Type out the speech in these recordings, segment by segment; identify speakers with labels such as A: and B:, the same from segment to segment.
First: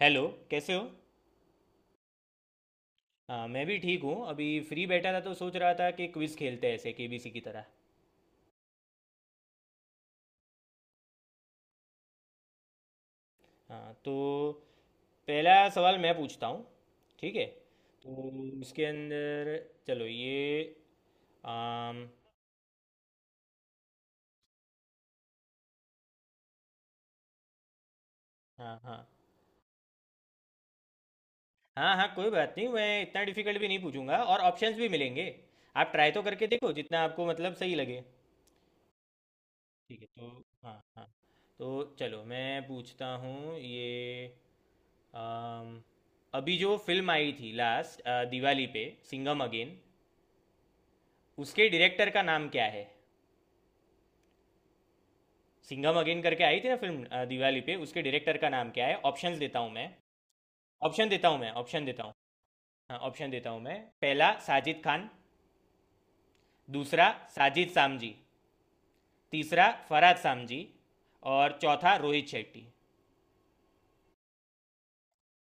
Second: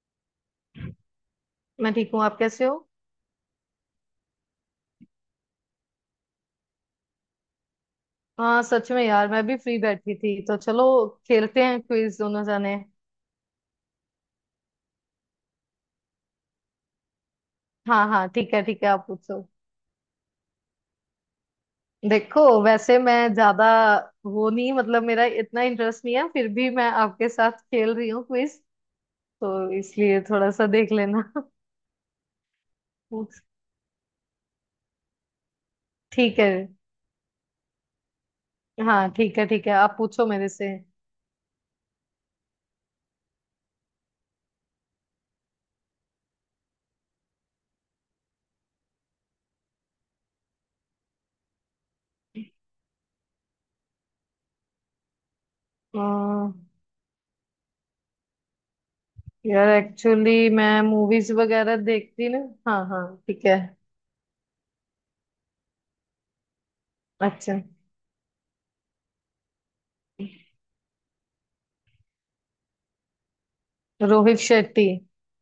A: Hello. कैसे हो?
B: मैं ठीक हूँ। आप कैसे हो?
A: हाँ, मैं भी ठीक हूँ। अभी फ्री बैठा था तो सोच रहा था कि क्विज़ खेलते हैं, ऐसे केबीसी की तरह।
B: हाँ, सच में यार। मैं भी फ्री बैठी थी तो चलो खेलते हैं क्विज दोनों जाने।
A: हाँ, तो पहला सवाल मैं पूछता हूँ, ठीक है?
B: हाँ
A: तो
B: हाँ, ठीक है ठीक
A: उसके
B: है, आप पूछो।
A: अंदर, चलो ये आम।
B: देखो, वैसे मैं ज्यादा वो नहीं, मतलब मेरा इतना इंटरेस्ट नहीं है, फिर भी मैं आपके साथ खेल रही हूँ क्विज
A: हाँ, हाँ।
B: तो इसलिए थोड़ा सा देख लेना।
A: हाँ, हाँ, कोई बात नहीं। मैं इतना
B: पूछ-
A: डिफिकल्ट भी नहीं पूछूंगा और ऑप्शंस भी मिलेंगे। आप ट्राई तो
B: ठीक
A: करके
B: है।
A: देखो, जितना आपको मतलब सही लगे।
B: हाँ, ठीक है ठीक है, आप
A: ठीक है,
B: पूछो
A: तो
B: मेरे से।
A: हाँ, हाँ, तो चलो मैं पूछता हूँ ये। अम, अभी जो फिल्म आई थी, लास्ट दिवाली पे, सिंघम अगेन, उसके डायरेक्टर का नाम क्या है? सिंघम अगेन करके
B: अम्म,
A: आई थी ना फिल्म, दिवाली पे, उसके डायरेक्टर का नाम क्या है? ऑप्शंस देता
B: यार,
A: हूँ मैं।
B: एक्चुअली मैं
A: ऑप्शन देता
B: मूवीज
A: हूँ मैं,
B: वगैरह
A: ऑप्शन देता हूँ।
B: देखती ना। हाँ
A: हाँ,
B: हाँ,
A: ऑप्शन
B: ठीक
A: देता
B: है।
A: हूँ मैं। पहला साजिद खान, दूसरा
B: अच्छा।
A: साजिद सामजी, तीसरा फरहाद सामजी, और चौथा रोहित शेट्टी।
B: रोहित शेट्टी।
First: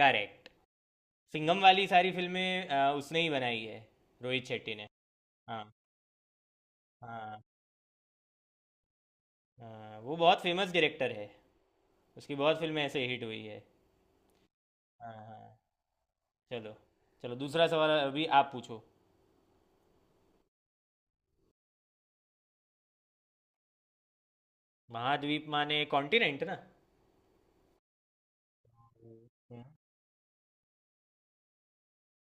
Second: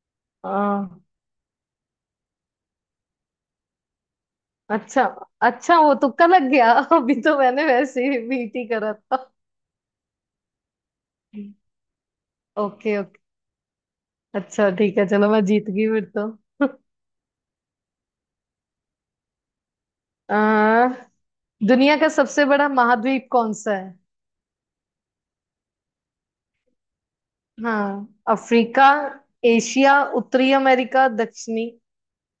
A: करेक्ट। सिंघम वाली सारी फिल्में उसने ही बनाई है, रोहित शेट्टी ने।
B: अच्छा,
A: हाँ।
B: अच्छा वो तुक्का लग गया। अभी तो
A: हाँ,
B: मैंने वैसे ही बीटी करा था।
A: हाँ, वो बहुत फेमस डायरेक्टर है। उसकी बहुत फिल्में
B: ओके
A: ऐसे
B: ओके।
A: हिट हुई है।
B: अच्छा, ठीक है,
A: हाँ,
B: चलो मैं
A: हाँ,
B: जीत गई फिर तो।
A: चलो। चलो दूसरा सवाल अभी आप पूछो।
B: आ, दुनिया का सबसे बड़ा महाद्वीप कौन सा है?
A: महाद्वीप माने कॉन्टिनेंट ना?
B: हाँ, अफ्रीका।
A: हम्म।
B: एशिया, उत्तरी अमेरिका, दक्षिणी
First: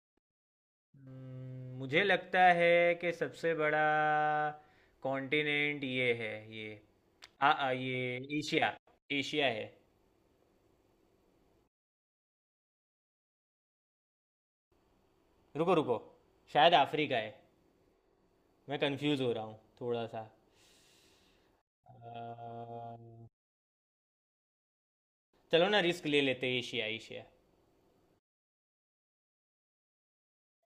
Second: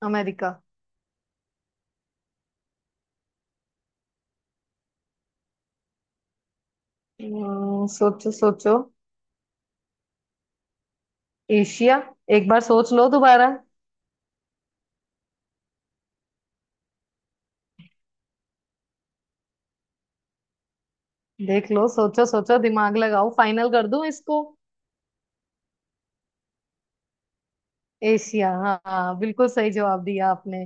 B: अमेरिका।
A: मुझे लगता है कि सबसे बड़ा कॉन्टिनेंट ये है, ये आ, आ ये
B: सोचो
A: एशिया,
B: सोचो।
A: एशिया है।
B: एशिया। एक बार सोच लो दोबारा।
A: रुको, रुको, शायद अफ्रीका है। मैं कंफ्यूज हो रहा हूँ थोड़ा सा।
B: देख लो, सोचो सोचो,
A: अ,
B: दिमाग लगाओ, फाइनल कर दूं इसको।
A: चलो ना, रिस्क ले लेते हैं, एशिया, एशिया।
B: एशिया, हाँ हाँ, बिल्कुल सही जवाब दिया आपने।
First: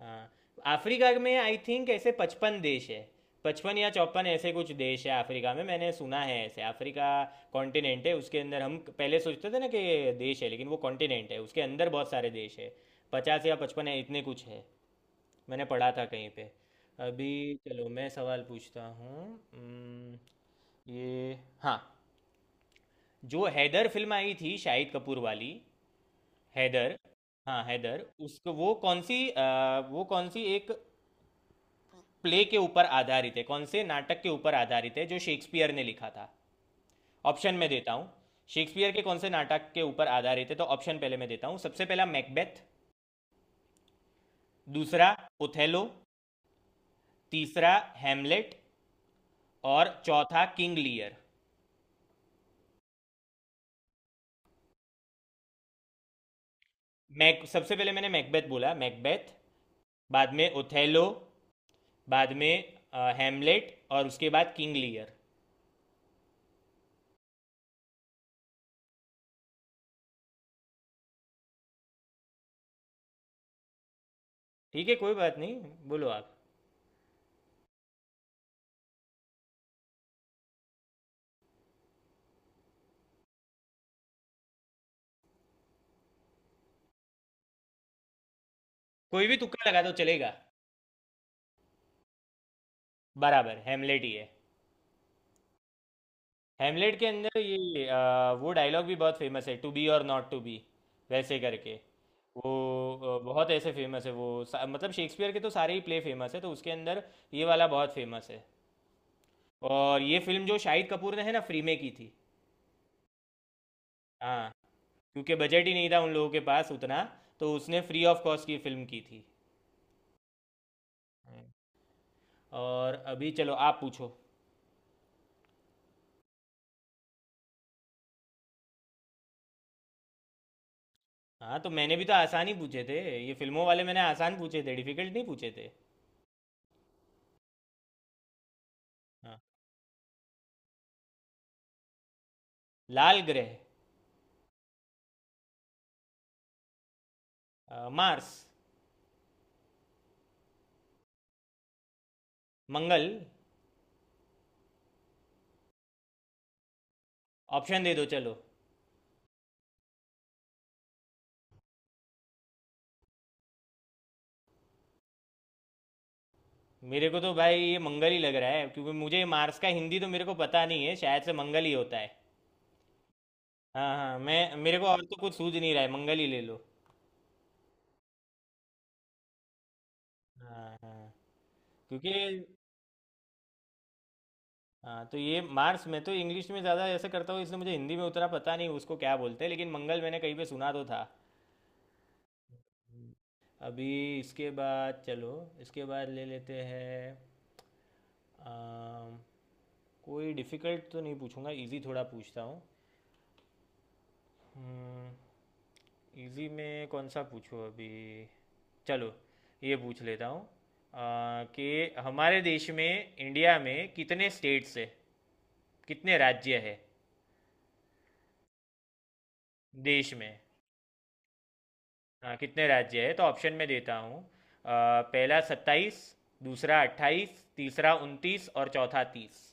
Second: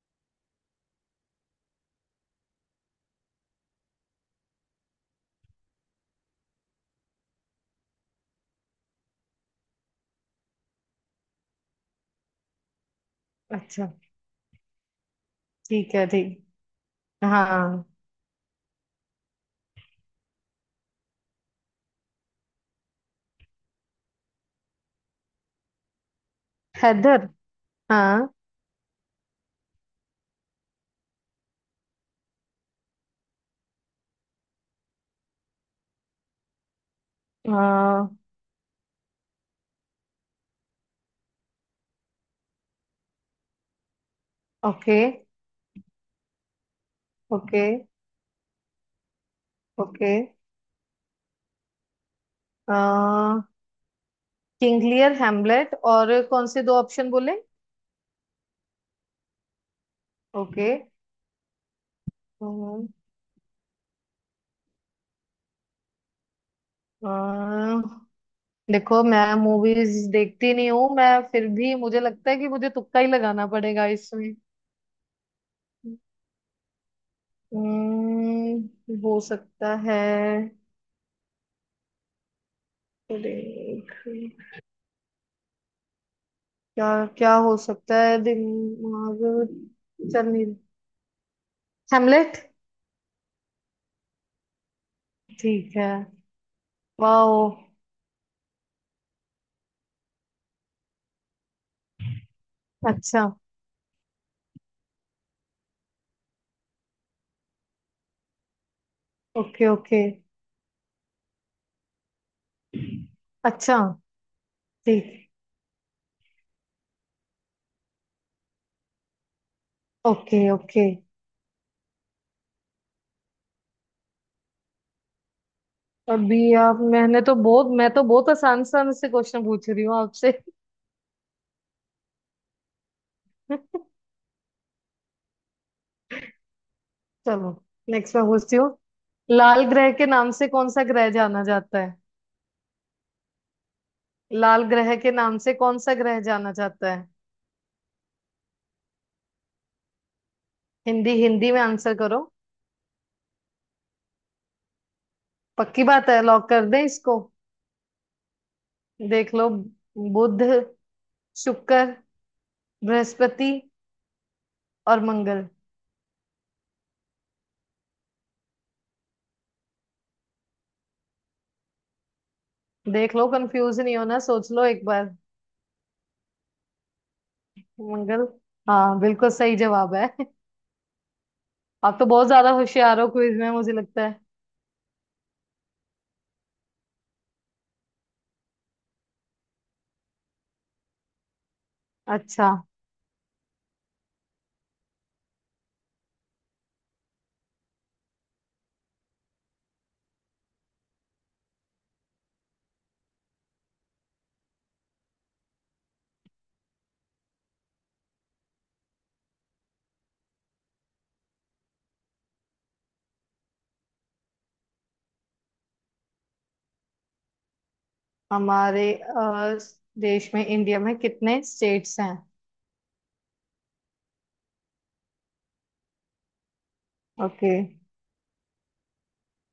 A: हाँ, अफ्रीका में आई थिंक ऐसे पचपन देश है। पचपन या चौपन, ऐसे कुछ देश है अफ्रीका में, मैंने सुना है ऐसे। अफ्रीका कॉन्टिनेंट है, उसके अंदर हम पहले सोचते थे ना कि देश है, लेकिन वो कॉन्टिनेंट है। उसके अंदर बहुत सारे देश है, पचास या
B: अच्छा,
A: पचपन है, इतने कुछ है। मैंने पढ़ा
B: ठीक
A: था
B: है
A: कहीं
B: ठीक।
A: पे। अभी
B: हाँ,
A: चलो मैं सवाल पूछता हूँ। उम्म, ये, हाँ, जो हैदर फिल्म आई थी, शाहिद कपूर वाली, हैदर।
B: हैदर।
A: हाँ, हैदर,
B: हाँ।
A: उसको वो कौन सी वो कौन सी एक प्ले के ऊपर आधारित है, कौन से नाटक के ऊपर आधारित है जो शेक्सपियर ने लिखा था? ऑप्शन में देता हूँ।
B: आ,
A: शेक्सपियर के कौन से नाटक के ऊपर आधारित है, तो ऑप्शन पहले मैं देता हूँ। सबसे पहला मैकबेथ,
B: ओके
A: दूसरा ओथेलो,
B: ओके।
A: तीसरा हैमलेट, और
B: ओके।
A: चौथा King Lear.
B: King Lear, Hamlet और कौन से दो ऑप्शन बोले?
A: मैक सबसे पहले मैंने मैकबेथ बोला, मैकबेथ। बाद में
B: ओके।
A: ओथेलो, बाद में
B: हम्म,
A: हैमलेट, और उसके बाद किंग लियर।
B: अ, देखो, मैं मूवीज देखती नहीं हूँ, मैं फिर भी मुझे लगता है कि मुझे तुक्का ही लगाना पड़ेगा इसमें।
A: ठीक है, कोई बात नहीं। बोलो आप,
B: हो सकता है। देख। क्या क्या हो सकता है, दिमाग।
A: कोई भी तुक्का लगा दो,
B: चल
A: चलेगा।
B: नहीं। हेमलेट।
A: बराबर, हेमलेट ही है।
B: ठीक है।
A: हेमलेट के
B: वाओ।
A: अंदर ये वो डायलॉग भी बहुत फेमस है, टू बी और नॉट टू बी, वैसे करके। वो
B: अच्छा।
A: बहुत ऐसे फेमस है। वो मतलब शेक्सपियर के तो सारे ही प्ले फेमस है, तो उसके अंदर ये वाला बहुत फेमस है।
B: ओके
A: और
B: ओके।
A: ये फिल्म जो शाहिद कपूर ने है ना, फ्री में की थी।
B: अच्छा,
A: हाँ,
B: ठीक।
A: क्योंकि बजट ही नहीं था उन लोगों के पास उतना, तो उसने फ्री ऑफ कॉस्ट की फिल्म की थी।
B: Okay okay.
A: हम्म। और अभी चलो, आप पूछो।
B: अभी आप, मैं तो बहुत आसान आसान से क्वेश्चन पूछ रही हूँ आपसे।
A: हाँ, तो मैंने भी तो आसान ही पूछे थे। ये फिल्मों वाले मैंने आसान पूछे थे, डिफिकल्ट नहीं पूछे थे।
B: चलो। नेक्स्ट मैं पूछती हूँ।
A: हाँ।
B: लाल ग्रह के नाम से कौन सा ग्रह जाना जाता है?
A: लाल ग्रह?
B: लाल ग्रह के नाम से कौन सा ग्रह जाना जाता है?
A: मार्स,
B: हिंदी हिंदी में आंसर करो।
A: मंगल।
B: पक्की बात है? लॉक कर दें इसको?
A: ऑप्शन दे दो चलो।
B: देख लो। बुध, शुक्र, बृहस्पति और मंगल।
A: मेरे को तो भाई ये मंगल ही लग रहा है, क्योंकि मुझे मार्स का हिंदी तो मेरे को पता नहीं है, शायद से मंगल ही होता है।
B: देख लो, कंफ्यूज
A: हाँ,
B: नहीं
A: हाँ,
B: होना, सोच
A: मैं
B: लो
A: मेरे
B: एक
A: को और
B: बार।
A: तो कुछ सूझ नहीं रहा है, मंगल ही ले लो।
B: मंगल। हाँ, बिल्कुल सही जवाब है।
A: हाँ, हाँ,
B: आप तो
A: क्योंकि
B: बहुत ज्यादा होशियार हो क्विज में, मुझे लगता है।
A: हाँ, तो ये मार्स मैं तो इंग्लिश में ज़्यादा ऐसे करता हूँ, इसलिए मुझे हिंदी में उतना पता नहीं उसको क्या बोलते हैं, लेकिन मंगल मैंने कहीं पे सुना तो था।
B: अच्छा।
A: अभी इसके बाद, चलो, इसके बाद ले लेते हैं। अम, कोई डिफ़िकल्ट तो नहीं पूछूंगा, इजी थोड़ा पूछता हूँ। इजी में कौन सा पूछूँ अभी? चलो ये पूछ लेता हूँ, कि हमारे देश में, इंडिया में, कितने स्टेट्स है? कितने राज्य है
B: हमारे
A: देश
B: देश
A: में?
B: में, इंडिया में कितने स्टेट्स हैं?
A: हाँ, कितने राज्य है। तो ऑप्शन में देता हूँ। पहला सत्ताईस, दूसरा अट्ठाईस,
B: ओके।
A: तीसरा उनतीस, और चौथा तीस।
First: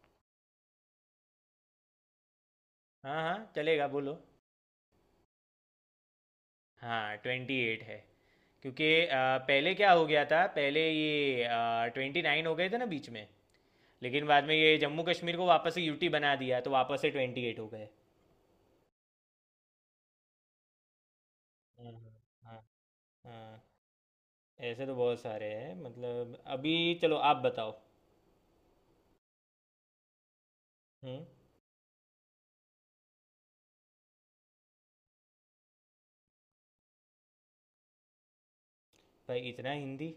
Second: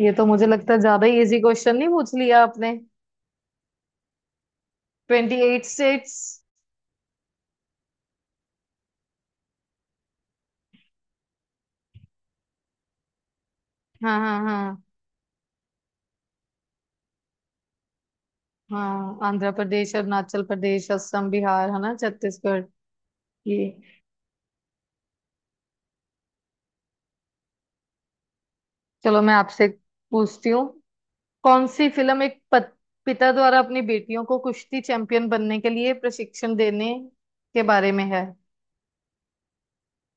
B: ये तो मुझे लगता है ज्यादा ही इजी क्वेश्चन नहीं पूछ लिया आपने।
A: हाँ, हाँ, चलेगा, बोलो।
B: 28 स्टेट्स।
A: हाँ, ट्वेंटी एट है, क्योंकि पहले क्या हो गया था, पहले ये ट्वेंटी नाइन हो गए थे ना बीच में।
B: हाँ
A: लेकिन
B: हाँ
A: बाद में ये
B: हाँ।
A: जम्मू कश्मीर को वापस से यूटी बना दिया, तो वापस से ट्वेंटी एट हो गए।
B: हाँ, आंध्र प्रदेश, अरुणाचल प्रदेश, असम, बिहार है
A: हाँ,
B: ना,
A: हाँ,
B: छत्तीसगढ़।
A: हाँ,
B: ये।
A: ऐसे तो बहुत सारे हैं, मतलब। अभी चलो, आप बताओ।
B: चलो, मैं आपसे पूछती हूँ।
A: हम्म।
B: कौन सी फिल्म एक पिता द्वारा अपनी बेटियों को कुश्ती चैंपियन बनने के लिए प्रशिक्षण देने के बारे में है?
A: भाई, इतना हिंदी,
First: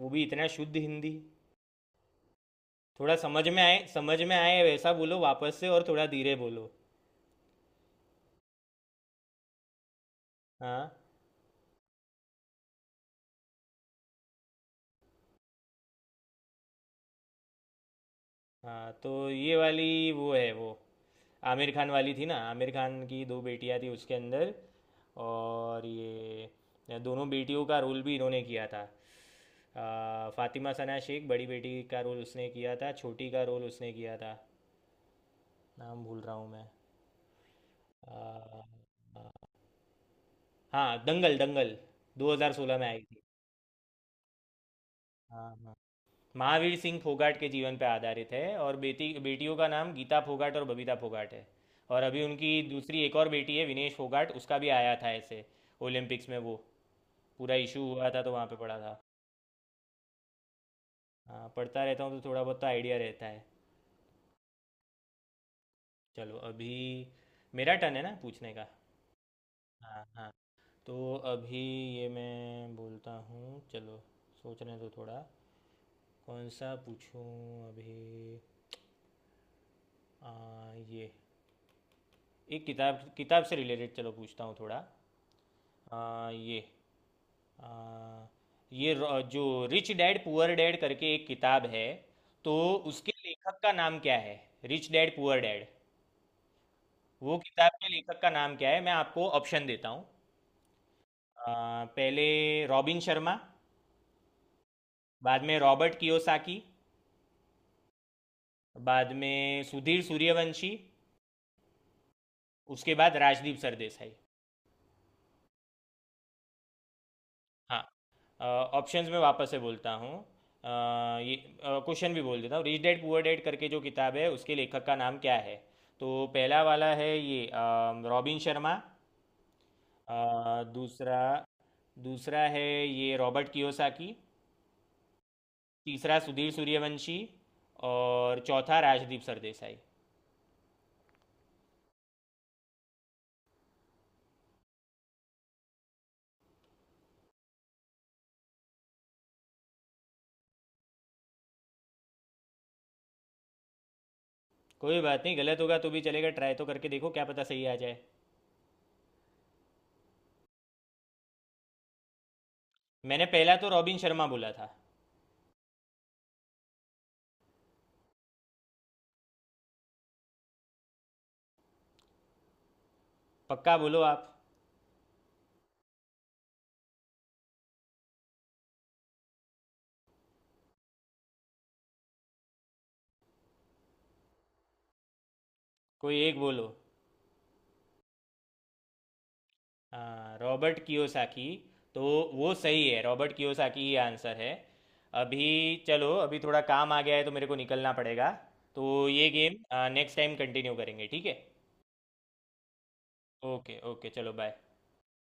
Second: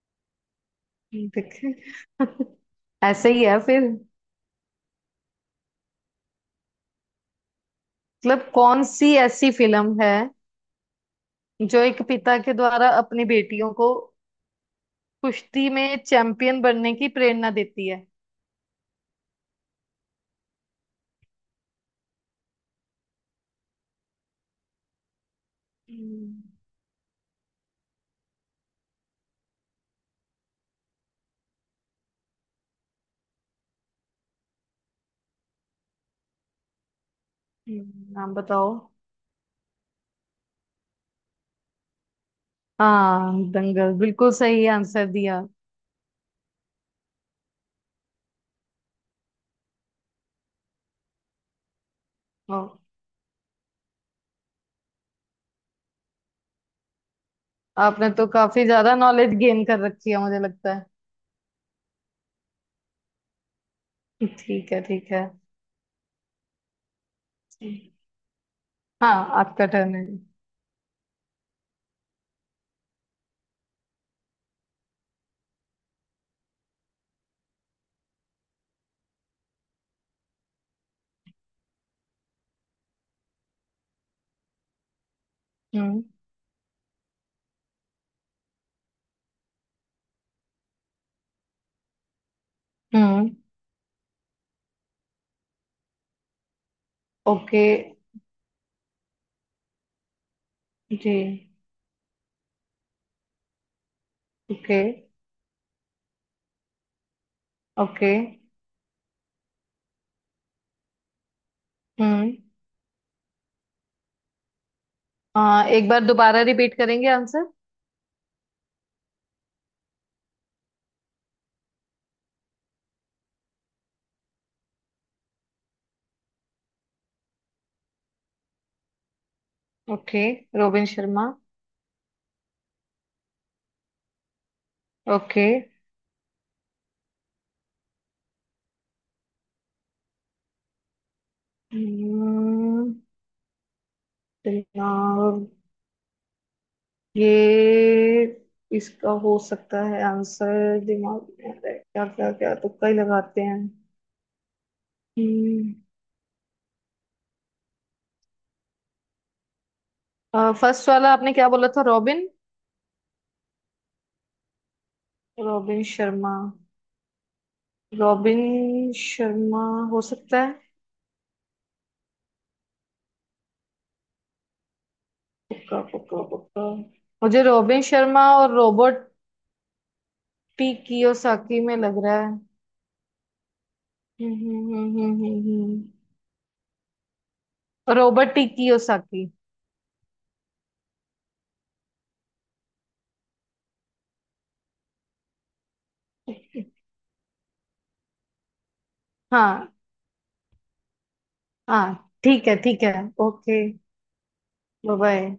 A: वो भी इतना शुद्ध हिंदी!
B: देख।
A: थोड़ा
B: ऐसे
A: समझ
B: ही है
A: में आए,
B: फिर।
A: समझ में आए वैसा बोलो वापस से, और थोड़ा धीरे बोलो।
B: मतलब कौन सी ऐसी फिल्म है
A: हाँ।
B: जो एक पिता के द्वारा अपनी बेटियों को कुश्ती में चैंपियन बनने की प्रेरणा देती है?
A: हाँ, तो ये वाली वो है, वो आमिर खान वाली थी ना, आमिर खान की दो बेटियां थी उसके अंदर। और
B: हम्म।
A: ये दोनों बेटियों का रोल भी इन्होंने किया था। फातिमा सना शेख बड़ी बेटी का रोल उसने किया था, छोटी का रोल उसने किया था। नाम भूल रहा हूँ मैं। अ,
B: नाम बताओ।
A: हाँ, दंगल, दंगल। 2016 में आई थी।
B: हाँ, दंगल, बिल्कुल सही आंसर दिया।
A: हाँ, हाँ। महावीर सिंह फोगाट के जीवन पर आधारित है, और बेटी बेटियों का नाम गीता फोगाट और बबीता फोगाट है। और अभी
B: ओ,
A: उनकी दूसरी एक और बेटी है विनेश फोगाट, उसका भी आया था ऐसे ओलंपिक्स में, वो पूरा इशू
B: आपने
A: हुआ था,
B: तो
A: तो वहाँ पे
B: काफी
A: पढ़ा
B: ज्यादा
A: था।
B: नॉलेज गेन कर रखी है, मुझे लगता है।
A: हाँ, पढ़ता रहता हूँ तो थोड़ा बहुत तो आइडिया रहता है।
B: ठीक है ठीक।
A: चलो, अभी
B: है।
A: मेरा टर्न है ना पूछने का।
B: हाँ। आपका टर्न
A: हाँ,
B: है।
A: हाँ, तो अभी ये मैं बोलता हूँ। चलो, सोचने दो थोड़ा, कौन सा पूछूं अभी। आ, ये एक किताब, किताब से रिलेटेड चलो पूछता हूँ थोड़ा।
B: हम्म,
A: ये आ, ये जो रिच डैड पुअर डैड करके एक किताब है, तो उसके
B: हम्म।
A: लेखक का नाम क्या है? रिच डैड पुअर डैड, वो
B: ओके।
A: किताब के लेखक का नाम क्या है? मैं आपको ऑप्शन देता हूँ।
B: जी।
A: पहले रॉबिन शर्मा,
B: ओके।
A: बाद में रॉबर्ट कियोसाकी,
B: ओके।
A: बाद में सुधीर सूर्यवंशी,
B: हम्म
A: उसके बाद राजदीप सरदेसाई।
B: एक बार दोबारा रिपीट करेंगे आंसर?
A: हाँ, ऑप्शंस में वापस से बोलता हूँ। ये क्वेश्चन भी बोल देता हूँ। रिच डैड पुअर डैड करके जो किताब है, उसके लेखक का नाम क्या है? तो पहला वाला है ये रॉबिन शर्मा।
B: ओके। रोबिन
A: दूसरा
B: शर्मा।
A: दूसरा है ये रॉबर्ट कियोसाकी।
B: ओके।
A: तीसरा सुधीर सूर्यवंशी, और चौथा राजदीप सरदेसाई।
B: हम्म। दिमाग। ये, इसका हो सकता है आंसर, दिमाग में आ रहा है। क्या क्या क्या, तुक्का ही लगाते हैं।
A: कोई बात नहीं, गलत
B: हम्म।
A: होगा तो भी चलेगा, ट्राई तो करके देखो, क्या पता सही आ जाए।
B: फर्स्ट वाला आपने क्या बोला था? रॉबिन?
A: मैंने पहला तो रॉबिन शर्मा बोला था।
B: रॉबिन शर्मा। रॉबिन शर्मा। हो सकता है।
A: पक्का बोलो आप,
B: पक्का पक्का पक्का। मुझे रोबिन शर्मा और रॉबर्ट टी कियोसाकी में लग रहा है। हम्म हम्म हम्म हम्म हम्म, हम्म।
A: कोई एक बोलो।
B: Robert T Kiyosaki.
A: हाँ, रॉबर्ट कियोसाकी, तो वो सही है, रॉबर्ट कियोसाकी ही आंसर है। अभी चलो, अभी थोड़ा काम आ गया है तो मेरे को निकलना पड़ेगा। तो ये गेम
B: हाँ।
A: नेक्स्ट टाइम कंटिन्यू करेंगे, ठीक है?
B: हाँ ठीक है ठीक है। ओके।
A: ओके, ओके, चलो बाय।
B: Bye bye.